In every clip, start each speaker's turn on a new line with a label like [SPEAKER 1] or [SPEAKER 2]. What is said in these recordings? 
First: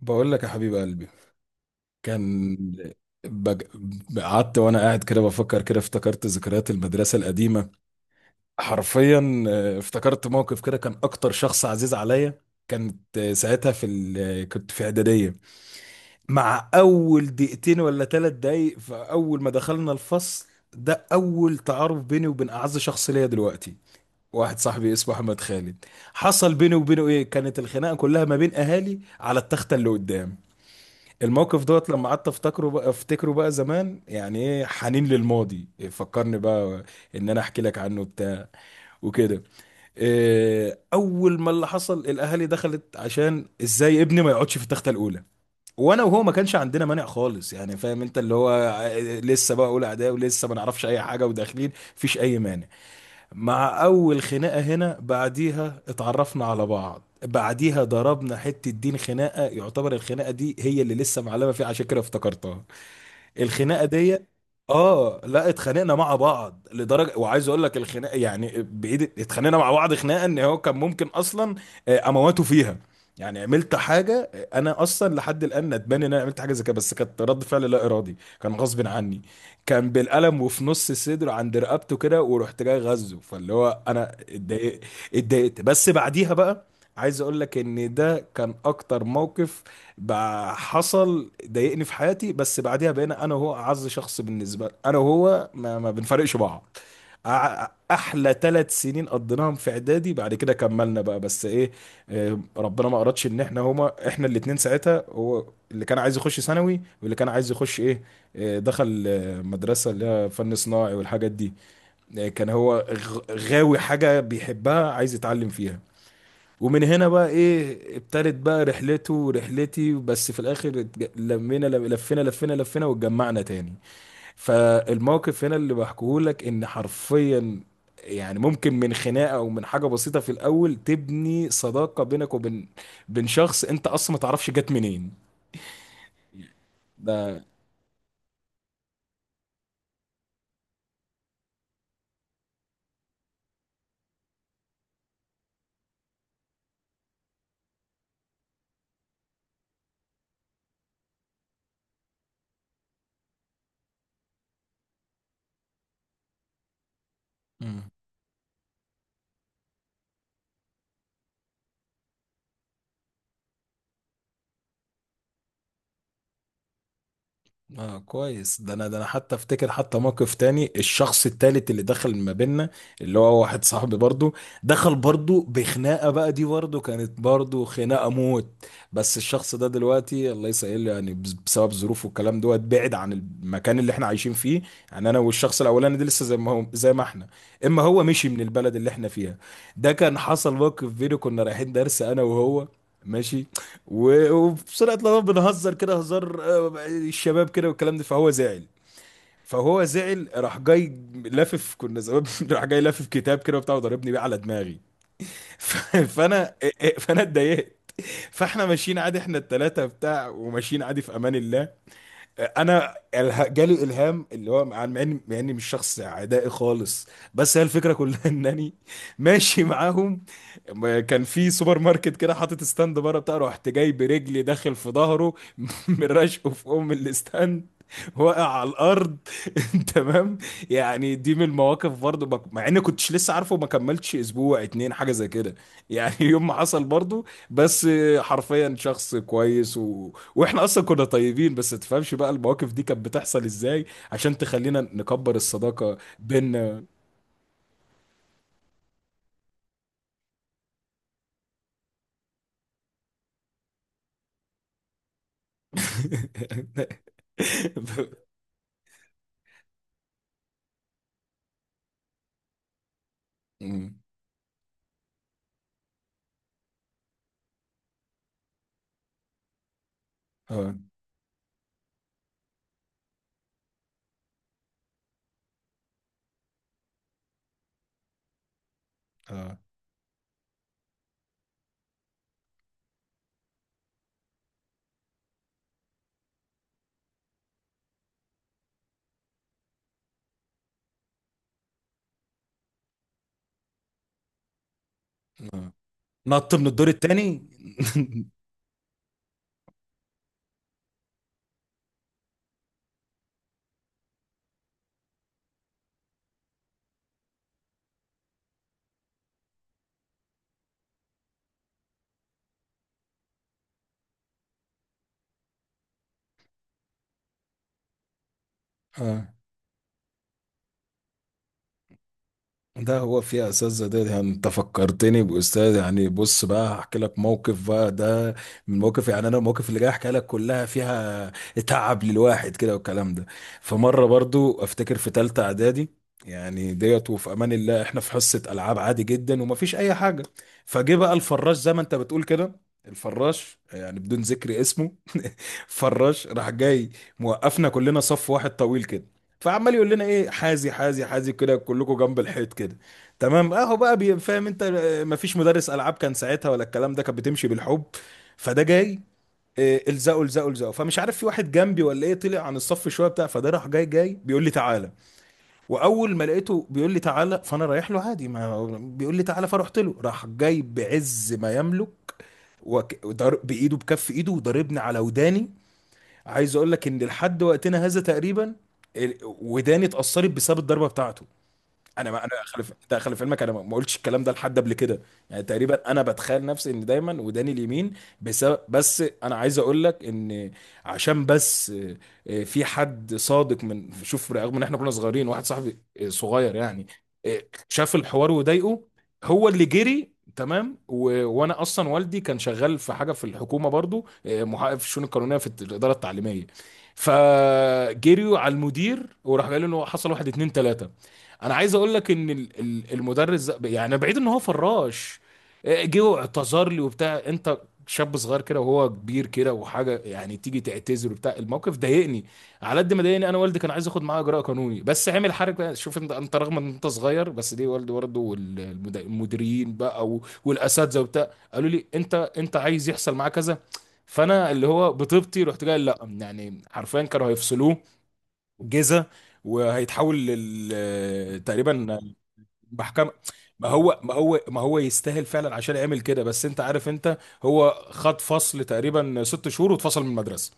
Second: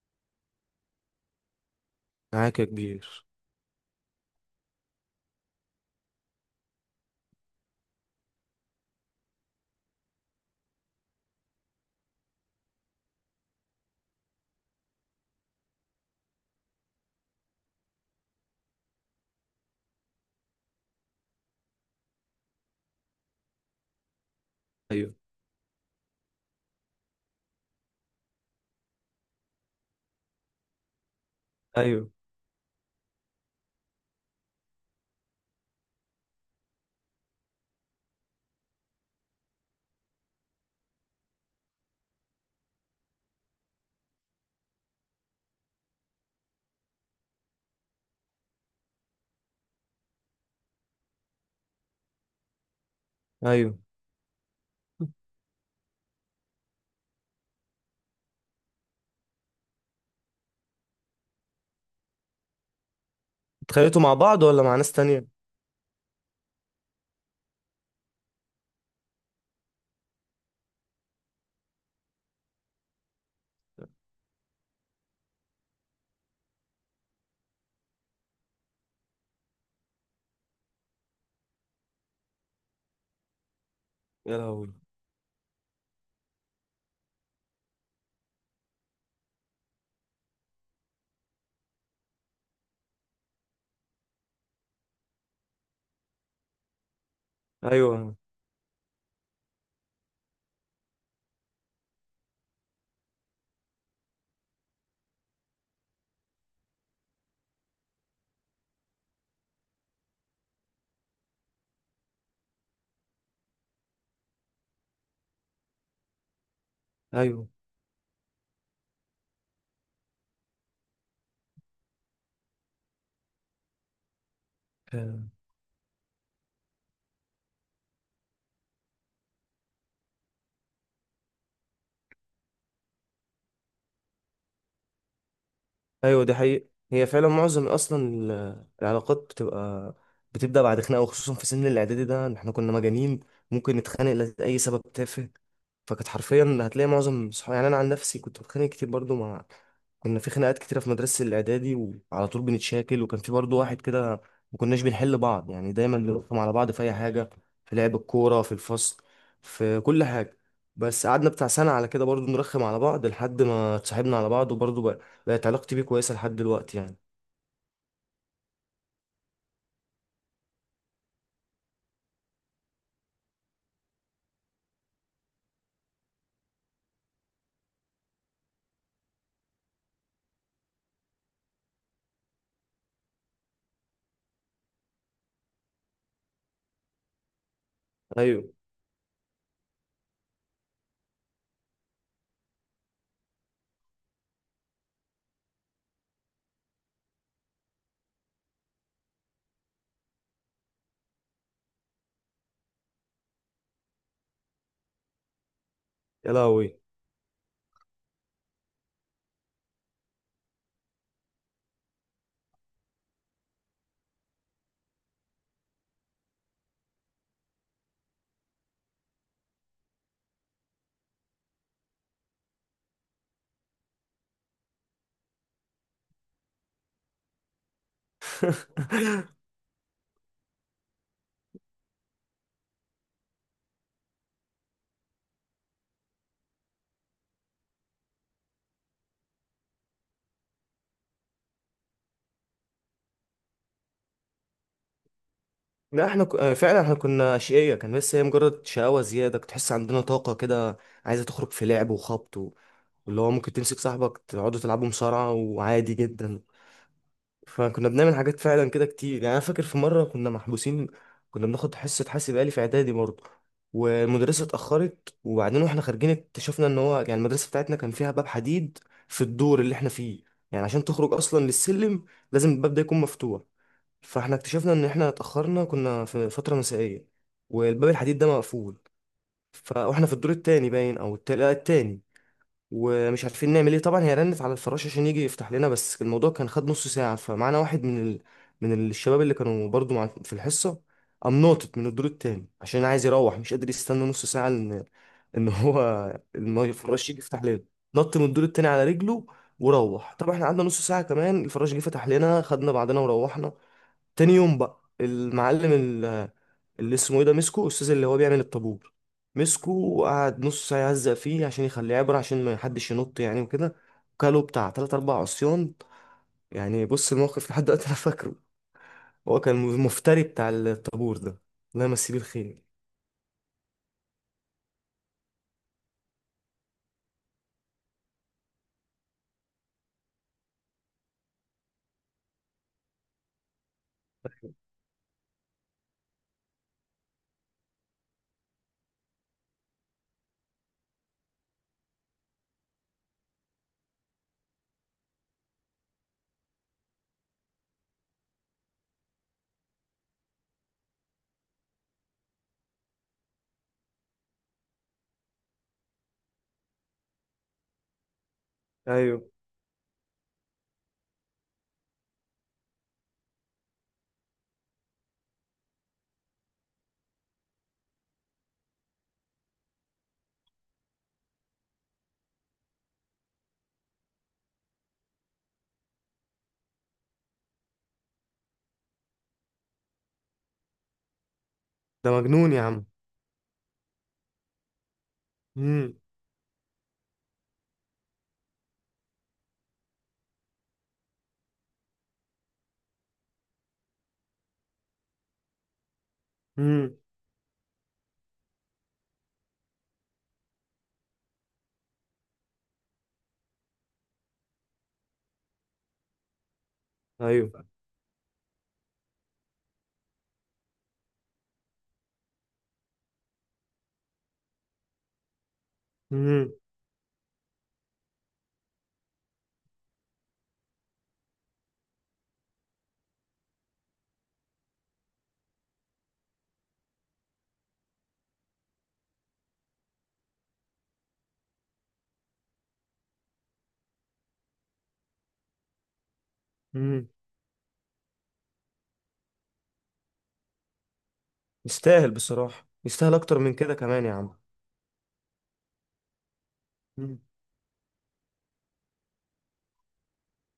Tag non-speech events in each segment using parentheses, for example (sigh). [SPEAKER 1] بقول لك يا حبيب قلبي كان
[SPEAKER 2] معاك يا كبير.
[SPEAKER 1] بج... قعدت وانا قاعد كده بفكر كده افتكرت ذكريات المدرسه القديمه حرفيا. افتكرت موقف كده كان اكتر شخص عزيز عليا كانت. ساعتها في ال... آه، كنت في اعداديه مع اول دقيقتين ولا 3 دقايق. فاول ما دخلنا الفصل ده اول تعارف بيني وبين اعز شخص ليا دلوقتي، واحد صاحبي اسمه
[SPEAKER 2] ايوه
[SPEAKER 1] احمد خالد. حصل بيني وبينه ايه؟ كانت الخناقه كلها ما بين اهالي على التخته اللي قدام. الموقف دوت لما
[SPEAKER 2] ايوه
[SPEAKER 1] قعدت افتكره بقى، افتكره بقى زمان، يعني ايه حنين للماضي، إيه فكرني بقى ان انا احكي لك عنه بتاع وكده. إيه اول ما اللي حصل الاهالي دخلت عشان ازاي ابني ما يقعدش في التخته الاولى، وانا وهو ما كانش عندنا مانع خالص، يعني فاهم انت اللي هو لسه بقى اولى اعدادي ولسه ما نعرفش اي حاجه وداخلين مفيش اي مانع.
[SPEAKER 2] ايوه،
[SPEAKER 1] مع اول خناقه هنا بعديها اتعرفنا على بعض، بعديها ضربنا حته دين خناقه، يعتبر الخناقه دي هي اللي لسه معلمه فيه، عشان كده افتكرتها الخناقه
[SPEAKER 2] اتخانقتوا مع
[SPEAKER 1] دي.
[SPEAKER 2] بعض ولا مع ناس
[SPEAKER 1] اه،
[SPEAKER 2] تانية؟
[SPEAKER 1] لا اتخانقنا مع بعض لدرجه، وعايز اقول لك الخناقه يعني بايد اتخانقنا مع بعض خناقه ان هو كان ممكن اصلا امواته فيها. يعني عملت حاجه، انا اصلا لحد الان ندمان ان انا عملت حاجه زي كده، بس كانت رد فعل لا ارادي كان غصب عني. كان بالقلم وفي نص صدره عند رقبته كده، ورحت جاي غزه، فاللي هو انا
[SPEAKER 2] يا لهوي.
[SPEAKER 1] اتضايقت. اتضايقت بس بعديها بقى عايز اقول لك ان ده كان اكتر موقف بقى حصل ضايقني في حياتي، بس بعدها بقينا انا وهو اعز شخص بالنسبه لي، انا وهو ما بنفرقش بعض.
[SPEAKER 2] ايوه
[SPEAKER 1] احلى 3 سنين قضيناهم في اعدادي، بعد كده كملنا بقى بس ايه، ربنا ما اردش ان احنا هما احنا الاتنين ساعتها. هو اللي كان عايز يخش ثانوي، واللي كان عايز يخش ايه، دخل مدرسه اللي هي فن صناعي والحاجات دي. كان هو غاوي حاجه بيحبها عايز يتعلم فيها. ومن هنا بقى
[SPEAKER 2] ايوه
[SPEAKER 1] ايه ابتدت بقى رحلته ورحلتي، بس في الاخر اتج- لمينا لم- لفينا لفينا لفينا واتجمعنا تاني. فالموقف هنا اللي بحكيه لك ان حرفيا يعني ممكن من خناقه او من حاجه بسيطه في الاول تبني صداقه بينك وبين بين شخص انت اصلا ما تعرفش جت منين.
[SPEAKER 2] ايوه. دي حقيقة، هي فعلا
[SPEAKER 1] ده
[SPEAKER 2] معظم اصلا العلاقات بتبقى بتبدا بعد خناقه، وخصوصا في سن الاعدادي ده، إن احنا كنا مجانين، ممكن نتخانق لاي سبب تافه. فكانت حرفيا هتلاقي معظم صحابي، يعني انا عن نفسي كنت بتخانق كتير برضو مع، كنا في خناقات كتيره في مدرسه الاعدادي، وعلى طول بنتشاكل، وكان في برضو واحد كده ما كناش بنحل بعض، يعني دايما بنرخم على بعض في اي حاجه، في لعب الكوره، في الفصل، في كل حاجه. بس قعدنا بتاع سنه على كده برضو نرخم على بعض لحد ما اتصاحبنا على بعض، وبرضو بقى بقت علاقتي بيه كويسة لحد دلوقتي يعني.
[SPEAKER 1] اه كويس. ده انا، ده انا حتى افتكر حتى موقف تاني، الشخص التالت اللي دخل ما بيننا اللي هو واحد صاحبي برضو، دخل برضو بخناقة بقى دي، برضو كانت برضو خناقة موت. بس الشخص ده دلوقتي الله يسهل، يعني بسبب ظروفه والكلام دوت بعد عن المكان اللي احنا عايشين فيه. يعني انا والشخص الاولاني ده لسه زي ما هو زي ما احنا، اما هو مشي من
[SPEAKER 2] ايوه.
[SPEAKER 1] البلد اللي احنا فيها. ده كان حصل موقف بيني، كنا رايحين درس انا وهو ماشي، وفي سرعة الغضب بنهزر كده هزار، الشباب كده والكلام ده، فهو زعل. فهو زعل راح جاي لافف كنا زمان (laughs) راح جاي لافف كتاب كده وبتاع وضربني بيه على دماغي. (laughs) ف-
[SPEAKER 2] يا
[SPEAKER 1] فانا إيه،
[SPEAKER 2] لهوي.
[SPEAKER 1] إيه، فانا اتضايقت. فاحنا ماشيين عادي احنا التلاتة بتاع، وماشيين عادي في امان الله. انا جالي الهام، اللي هو مع اني مش شخص عدائي خالص، بس هي الفكره كلها (laughs) انني ماشي معاهم. ما كان في سوبر ماركت كده حاطط ستاند بره بتاع، رحت جاي برجلي داخل في ظهره (laughs) من رشقه في ام الاستاند، واقع على الارض. (laughs) تمام. يعني دي من المواقف برضو مع اني كنتش لسه عارفه ما كملتش اسبوع اتنين حاجه زي كده، يعني (laughs) يوم ما حصل برضو. بس حرفيا شخص كويس، واحنا اصلا كنا طيبين، بس تفهمش بقى المواقف دي كانت بتحصل ازاي عشان تخلينا نكبر الصداقة
[SPEAKER 2] لا احنا ك... آه، فعلا
[SPEAKER 1] بينا.
[SPEAKER 2] احنا كنا اشقية كان، بس هي مجرد شقاوة زيادة، كنت تحس عندنا طاقة كده عايزة تخرج في لعب وخبط و... واللي هو ممكن تمسك صاحبك تقعدوا تلعبوا مصارعة وعادي جدا.
[SPEAKER 1] (laughs)
[SPEAKER 2] فكنا بنعمل حاجات فعلا كده كتير، يعني انا فاكر في مرة كنا محبوسين. كنا بناخد حصة حاسب آلي في اعدادي برضه،
[SPEAKER 1] أمم.
[SPEAKER 2] والمدرسة اتأخرت، وبعدين واحنا خارجين اكتشفنا ان هو يعني المدرسة بتاعتنا كان فيها باب حديد في الدور اللي احنا فيه. يعني
[SPEAKER 1] اه.
[SPEAKER 2] عشان تخرج اصلا للسلم لازم الباب ده يكون مفتوح. فاحنا اكتشفنا ان احنا اتاخرنا، كنا في فتره مسائيه، والباب الحديد ده مقفول.
[SPEAKER 1] اه.
[SPEAKER 2] واحنا في الدور التاني باين او التالت، لا، التاني، ومش عارفين نعمل ايه. طبعا هي رنت على الفراش عشان يجي يفتح لنا، بس الموضوع كان خد نص ساعه. فمعانا واحد من من الشباب اللي كانوا برضو مع... في الحصه، قام ناطط من الدور التاني عشان عايز يروح، مش قادر يستنى نص ساعه ان (laughs) ان
[SPEAKER 1] آه.
[SPEAKER 2] هو
[SPEAKER 1] نط
[SPEAKER 2] إن هو
[SPEAKER 1] من الدور
[SPEAKER 2] الفراش يجي يفتح
[SPEAKER 1] التاني.
[SPEAKER 2] لنا. نط من الدور التاني على رجله وروح. طبعا احنا قعدنا نص ساعه كمان، الفراش جه فتح لنا، خدنا بعضنا وروحنا. تاني يوم بقى المعلم اللي اسمه ايه ده مسكه، الاستاذ اللي هو بيعمل الطابور، مسكه وقعد نص ساعه يهزق فيه عشان يخليه عبره عشان ما حدش ينط يعني وكده، وكاله بتاع تلات اربع عصيان. يعني بص الموقف لحد دلوقتي انا فاكره.
[SPEAKER 1] (laughs) اه،
[SPEAKER 2] هو كان المفتري بتاع الطابور ده، الله يمسيه بالخير.
[SPEAKER 1] ده هو فيها اساتذه ده، يعني انت فكرتني باستاذ. يعني بص بقى هحكي لك موقف بقى ده من المواقف، يعني انا المواقف اللي جاي احكي لك كلها فيها تعب للواحد كده والكلام ده. فمره برضو افتكر في ثالثه اعدادي، يعني ديت وفي امان الله احنا في حصه العاب عادي جدا ومفيش اي حاجه. فجه بقى الفراش زي ما انت بتقول كده، الفراش يعني بدون ذكر اسمه، (laughs) فراش راح جاي موقفنا كلنا صف واحد طويل كده، فعمال يقول لنا ايه حازي حازي حازي كده كلكم جنب الحيط كده. تمام اهو بقى فاهم انت، مفيش مدرس العاب كان ساعتها ولا الكلام ده، كانت بتمشي بالحب. فده جاي
[SPEAKER 2] ايوه.
[SPEAKER 1] الزقوا الزقوا الزقوا، فمش عارف في واحد جنبي ولا ايه طلع عن الصف شويه بتاع، فده راح جاي جاي بيقول لي تعالى. واول ما لقيته بيقول لي تعالى فانا رايح له عادي ما بيقول لي تعالى، فرحت له راح جاي بعز ما يملك بايده بكف ايده وضربني على وداني. عايز اقول لك ان لحد وقتنا هذا تقريبا وداني اتأثرت بسبب الضربة بتاعته. انا
[SPEAKER 2] ده
[SPEAKER 1] ما انا
[SPEAKER 2] مجنون يا
[SPEAKER 1] خلف
[SPEAKER 2] عم.
[SPEAKER 1] انت خلف علمك، انا ما قلتش الكلام ده لحد قبل كده. يعني تقريبا
[SPEAKER 2] امم.
[SPEAKER 1] انا بتخيل نفسي ان دايما وداني اليمين بسبب، بس انا عايز اقول لك ان عشان بس في حد صادق من شوف، رغم ان احنا كنا صغيرين واحد صاحبي صغير يعني،
[SPEAKER 2] امم.
[SPEAKER 1] آه، شاف الحوار وضايقه، هو اللي جري. تمام وانا اصلا والدي كان شغال في حاجه في الحكومه برضو، محقق في الشؤون القانونيه في الاداره التعليميه،
[SPEAKER 2] ايوه.
[SPEAKER 1] فجريوا على المدير وراح قال له إنه حصل واحد اتنين تلاته. انا عايز اقول لك ان المدرس ده يعني بعيد ان هو فراش، جه
[SPEAKER 2] امم.
[SPEAKER 1] واعتذر لي وبتاع انت شاب صغير كده وهو كبير كده وحاجه، يعني تيجي تعتذر وبتاع. الموقف ضايقني على قد ما ضايقني، انا والدي كان عايز ياخد معاه اجراء قانوني، بس عامل حركه شوف انت، انت رغم ان انت صغير بس ليه والدي برضه والمديرين بقى والاساتذه وبتاع قالوا لي انت انت عايز يحصل معاه كذا. فانا اللي هو بطيبتي رحت جاي لا، يعني حرفيا
[SPEAKER 2] امم.
[SPEAKER 1] كانوا هيفصلوه جيزه وهيتحول لل تقريبا
[SPEAKER 2] يستاهل بصراحه،
[SPEAKER 1] محكمه.
[SPEAKER 2] يستاهل اكتر من
[SPEAKER 1] ما
[SPEAKER 2] كده
[SPEAKER 1] هو
[SPEAKER 2] كمان يا
[SPEAKER 1] ما
[SPEAKER 2] عم.
[SPEAKER 1] هو ما هو يستاهل فعلا عشان يعمل كده، بس انت عارف انت
[SPEAKER 2] مم.
[SPEAKER 1] هو خد فصل تقريبا 6 شهور واتفصل من المدرسه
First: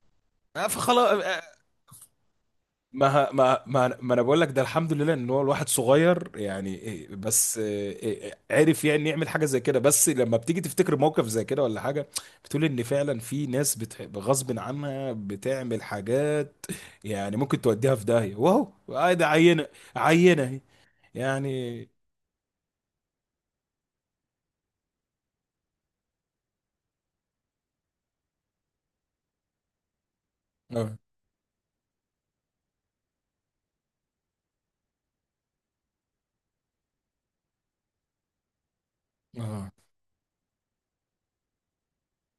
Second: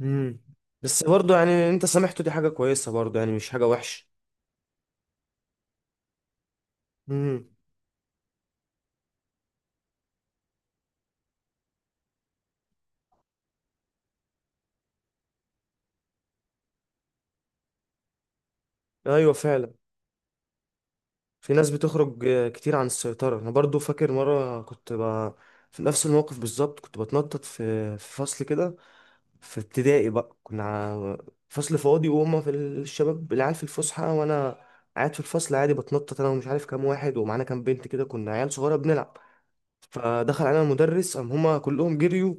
[SPEAKER 2] امم. بس
[SPEAKER 1] فخلاص.
[SPEAKER 2] برضه يعني انت سامحته، دي حاجة كويسة برضه،
[SPEAKER 1] ما
[SPEAKER 2] يعني مش
[SPEAKER 1] ما
[SPEAKER 2] حاجة
[SPEAKER 1] ما,
[SPEAKER 2] وحشة.
[SPEAKER 1] ما انا بقول لك ده الحمد لله ان هو الواحد صغير، يعني إيه،
[SPEAKER 2] امم.
[SPEAKER 1] بس إيه، إيه، عرف يعني يعمل حاجه زي كده، بس لما بتيجي تفتكر موقف زي كده ولا حاجه بتقول ان فعلا في ناس بتحب غصب عنها بتعمل حاجات، يعني ممكن توديها في داهيه واهو آه ده
[SPEAKER 2] ايوه
[SPEAKER 1] عينه،
[SPEAKER 2] فعلا.
[SPEAKER 1] عينه اهي
[SPEAKER 2] في ناس
[SPEAKER 1] يعني.
[SPEAKER 2] بتخرج كتير عن السيطرة. انا برضه فاكر مرة كنت ب... في نفس الموقف بالظبط، كنت بتنطط في في فصل كده، في ابتدائي بقى.
[SPEAKER 1] اه.
[SPEAKER 2] فصل فاضي وهما في الشباب العيال في الفسحة، وانا قاعد في الفصل عادي بتنطط انا ومش عارف كام واحد، ومعانا كام بنت كده، كنا عيال صغيرة بنلعب.
[SPEAKER 1] اه.
[SPEAKER 2] فدخل علينا المدرس، قام هما كلهم جريوا،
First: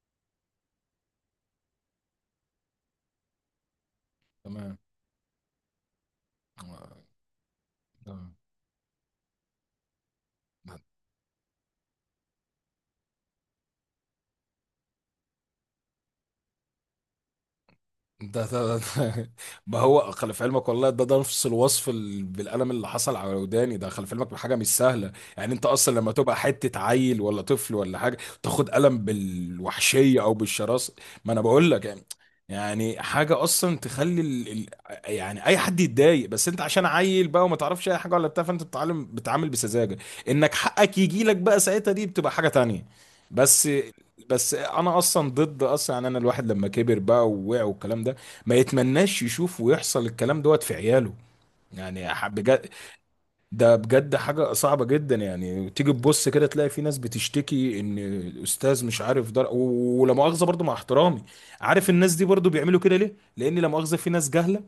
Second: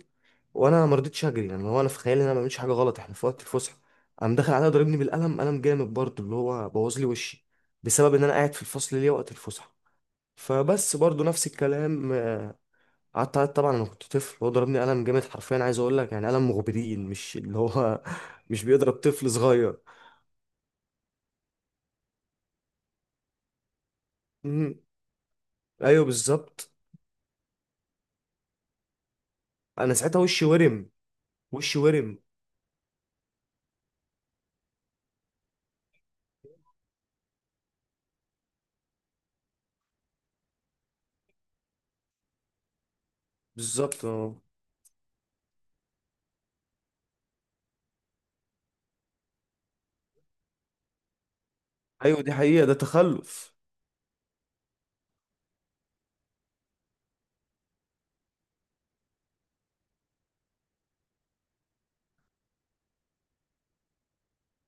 [SPEAKER 2] وانا ما رضيتش اجري، يعني هو انا في خيالي ان انا ما بعملش حاجه غلط، احنا في وقت الفسحه. قام داخل عليا
[SPEAKER 1] تمام.
[SPEAKER 2] ضاربني بالقلم، قلم جامد برضه اللي هو
[SPEAKER 1] آه،
[SPEAKER 2] بوظ لي وشي، بسبب ان انا قاعد في الفصل ليه وقت الفسحه.
[SPEAKER 1] آه.
[SPEAKER 2] فبس برضه نفس الكلام. قعدت أعيط طبعا، انا كنت طفل، هو ضربني قلم جامد حرفيا، عايز اقول لك يعني قلم مغبرين، مش اللي هو
[SPEAKER 1] ده,
[SPEAKER 2] (laughs) مش
[SPEAKER 1] ده, ده
[SPEAKER 2] بيضرب طفل
[SPEAKER 1] (laughs)
[SPEAKER 2] صغير.
[SPEAKER 1] ما هو خلف علمك والله، ده نفس الوصف بالقلم، اللي حصل على وداني ده خلف علمك حاجه مش
[SPEAKER 2] مم.
[SPEAKER 1] سهله. يعني انت اصلا
[SPEAKER 2] ايوه
[SPEAKER 1] لما تبقى
[SPEAKER 2] بالظبط.
[SPEAKER 1] حته عيل ولا طفل ولا حاجه تاخد قلم
[SPEAKER 2] انا ساعتها
[SPEAKER 1] بالوحشيه او
[SPEAKER 2] وشي ورم،
[SPEAKER 1] بالشراسه، ما انا بقول
[SPEAKER 2] وشي
[SPEAKER 1] لك يعني،
[SPEAKER 2] ورم.
[SPEAKER 1] يعني حاجه اصلا تخلي يعني اي حد يتضايق، بس انت عشان عيل بقى وما تعرفش اي حاجه ولا بتاع، فانت بتتعلم بتتعامل بسذاجه انك حقك يجي لك بقى ساعتها، دي بتبقى حاجه تانية. بس
[SPEAKER 2] بالظبط اه.
[SPEAKER 1] بس انا اصلا ضد اصلا، يعني انا الواحد لما كبر بقى ووقع والكلام ده ما يتمناش يشوف ويحصل الكلام دوت في عياله، يعني
[SPEAKER 2] ايوه دي حقيقه،
[SPEAKER 1] بجد،
[SPEAKER 2] ده تخلف.
[SPEAKER 1] ده بجد حاجة صعبة جدا. يعني تيجي تبص كده تلاقي في ناس بتشتكي ان الاستاذ مش عارف ولا مؤاخذة برضو مع احترامي، عارف الناس دي برضو بيعملوا كده ليه؟ لان لا مؤاخذة في ناس جهلة،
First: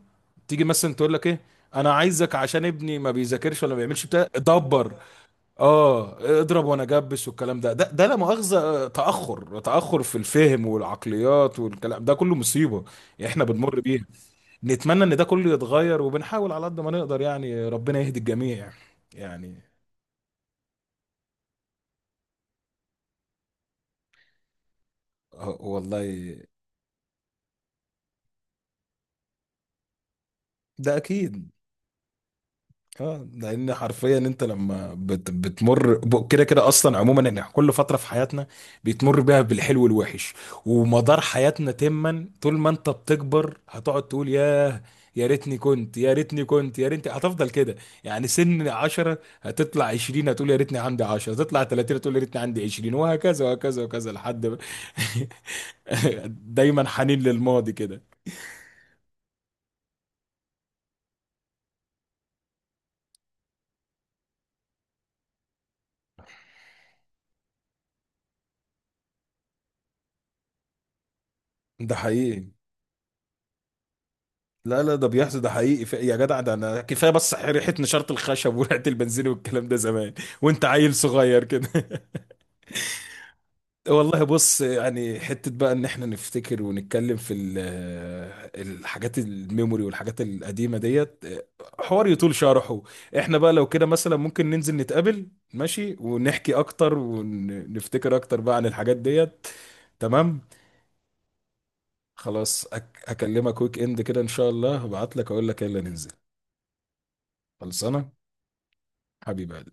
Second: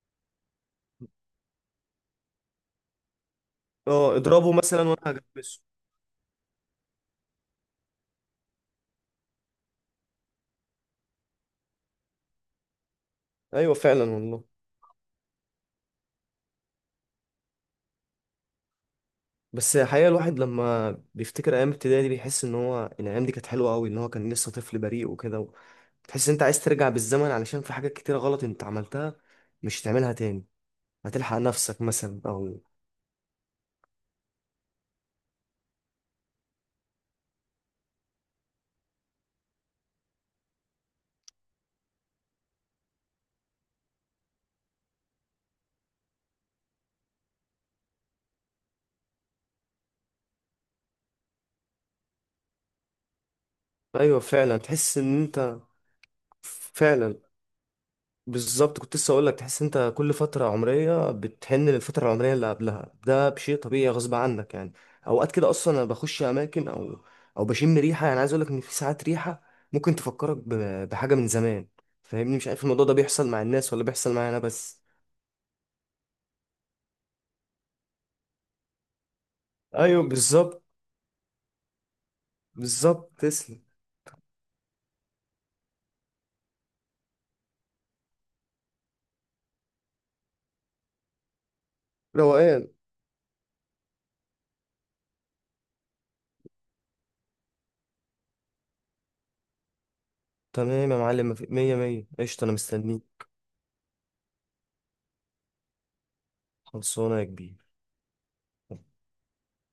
[SPEAKER 1] تيجي مثلا تقول لك ايه انا عايزك عشان ابني ما بيذاكرش ولا ما بيعملش
[SPEAKER 2] اه
[SPEAKER 1] بتاع
[SPEAKER 2] اضربه مثلا
[SPEAKER 1] دبر،
[SPEAKER 2] وانا هجبسه.
[SPEAKER 1] اه اضرب وانا جبس والكلام ده، ده ده لا مؤاخذة تأخر في الفهم والعقليات والكلام ده كله مصيبة احنا
[SPEAKER 2] ايوه
[SPEAKER 1] بنمر
[SPEAKER 2] فعلا
[SPEAKER 1] بيها.
[SPEAKER 2] والله.
[SPEAKER 1] نتمنى ان ده كله يتغير، وبنحاول على قد ما نقدر، يعني ربنا يهدي الجميع. يعني
[SPEAKER 2] بس الحقيقة الواحد لما بيفتكر أيام ابتدائي دي بيحس إن هو إن الأيام دي كانت حلوة أوي، إن هو كان لسه طفل بريء وكده.
[SPEAKER 1] والله،
[SPEAKER 2] تحس إن أنت عايز ترجع بالزمن، علشان في حاجات كتيرة غلط أنت عملتها مش هتعملها تاني،
[SPEAKER 1] ده
[SPEAKER 2] هتلحق
[SPEAKER 1] اكيد.
[SPEAKER 2] نفسك مثلا أو.
[SPEAKER 1] اه، لان حرفيا انت لما كده كده اصلا عموما ان كل فتره في حياتنا بيتمر بيها بالحلو والوحش، ومدار حياتنا تما طول ما انت بتكبر هتقعد تقول ياه، يا ريتني كنت يا ريتني هتفضل كده. يعني سن 10 هتطلع 20 هتقول يا ريتني عندي 10، هتطلع 30 هتقول يا ريتني عندي 20، وهكذا وهكذا وهكذا
[SPEAKER 2] أيوة
[SPEAKER 1] لحد ما-
[SPEAKER 2] فعلا، تحس إن أنت
[SPEAKER 1] (laughs) دايما
[SPEAKER 2] فعلا.
[SPEAKER 1] حنين للماضي كده.
[SPEAKER 2] بالظبط، كنت لسه اقول لك تحس انت كل فتره عمريه بتحن للفتره العمريه اللي قبلها، ده بشيء طبيعي غصب عنك يعني. اوقات كده اصلا انا بخش اماكن او او بشم ريحه، يعني عايز اقول لك ان في ساعات ريحه ممكن تفكرك بحاجه من زمان.
[SPEAKER 1] ده
[SPEAKER 2] فاهمني؟ مش
[SPEAKER 1] حقيقي.
[SPEAKER 2] عارف الموضوع ده بيحصل مع الناس ولا بيحصل معايا انا بس.
[SPEAKER 1] لا لا، ده بيحصل، ده حقيقي. يا جدع ده انا كفايه بس ريحه نشاره الخشب وريحه البنزين والكلام ده
[SPEAKER 2] ايوه
[SPEAKER 1] زمان
[SPEAKER 2] بالظبط.
[SPEAKER 1] وانت عيل صغير كده. (laughs)
[SPEAKER 2] بالظبط، تسلم.
[SPEAKER 1] والله بص، يعني حته بقى ان احنا نفتكر ونتكلم في الحاجات الميموري والحاجات القديمه ديت حوار يطول
[SPEAKER 2] روقان.
[SPEAKER 1] شرحه. احنا بقى لو كده مثلا ممكن ننزل نتقابل ماشي، ونحكي اكتر ونفتكر اكتر بقى عن الحاجات ديت. تمام.
[SPEAKER 2] تمام يا معلم، مية مية، قشطه انا
[SPEAKER 1] خلاص
[SPEAKER 2] مستنيك.
[SPEAKER 1] هكلمك ويك اند كده ان شاء الله، هبعت لك اقول لك يلا ننزل.
[SPEAKER 2] خلصانه يا كبير.
[SPEAKER 1] خلصانه حبيبي.